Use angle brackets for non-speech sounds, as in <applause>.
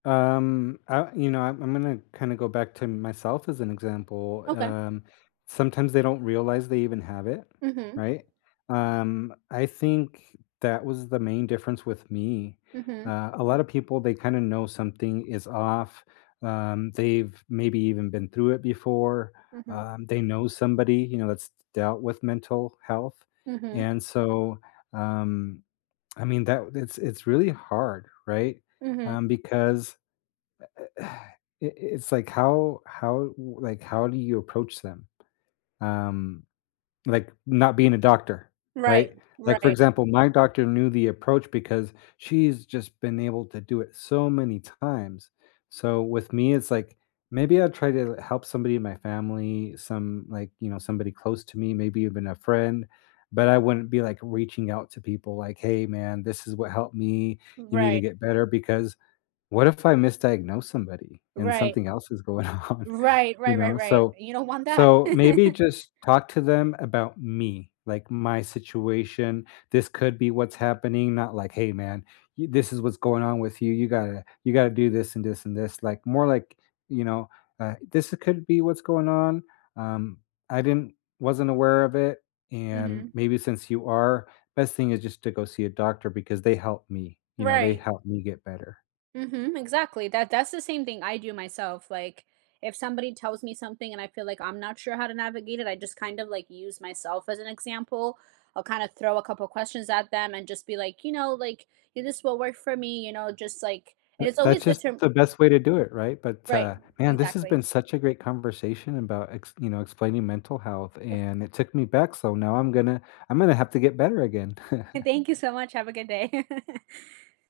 Um, uh, you know, I'm I'm gonna, kinda, go back to myself as an example, Okay. um, sometimes they don't realize they even have it, Mhm. right? Um, I think that was the main difference with me. Mhm. Uh, a lotta people, they kinda know something is off, um, they've maybe even been through it before, Mhm. um, they know somebody, you know, that's d dealt with mental health, Mhm. and so, um I mean, that it's it's really hard, right? Mhm. Um, because e e <sighs> i i it's like how how w like, how do you approach them? Um, like, not being a doctor, right? Right, Like, for right. example, my doctor knew the approach because she's just been able to do it so many times. So with me, it's like, maybe I'd try to help somebody in my family, some, like, you know, somebody close to me, maybe even a friend, but I wouldn't be, like, reaching out to people like, "Hey man, this is what helped me. You need to Right. get better," because what if I misdiagnose somebody and Right. something else is going on? Right, You right, right, know? right. So You don't want that. so, maybe <chuckles> just talk to them about me, like my situation. This could be what's happening, not like, "Hey man, y this is what's going on with you, you gotta you gotta do this and this and this." Like, more like, you know, uh, "This could be what's going on, um, I didn't wasn't aware of it, and Mhm. maybe since you are, best thing is just to go see a doctor because they help me." You know, they Right. help me get better." Mhm, exactly. That that's the same thing I do myself, like, if somebody tells me something and I feel like I'm not sure how to navigate it, I just kind of, like, use myself as an example. I'll kind of throw a couple questions at them and just be like, "You know, like, this will work for me," you know, just, like and it's That that's always good just to the best way to do it, right? But, Right. uh, man, this has been Exactly. such a great conversation about, ex you know, explaining mental health Of and it took me back, so now, I'm gonna I'm gonna have to get better again. <chuckles> Thank you so much, have a good day. <laughs>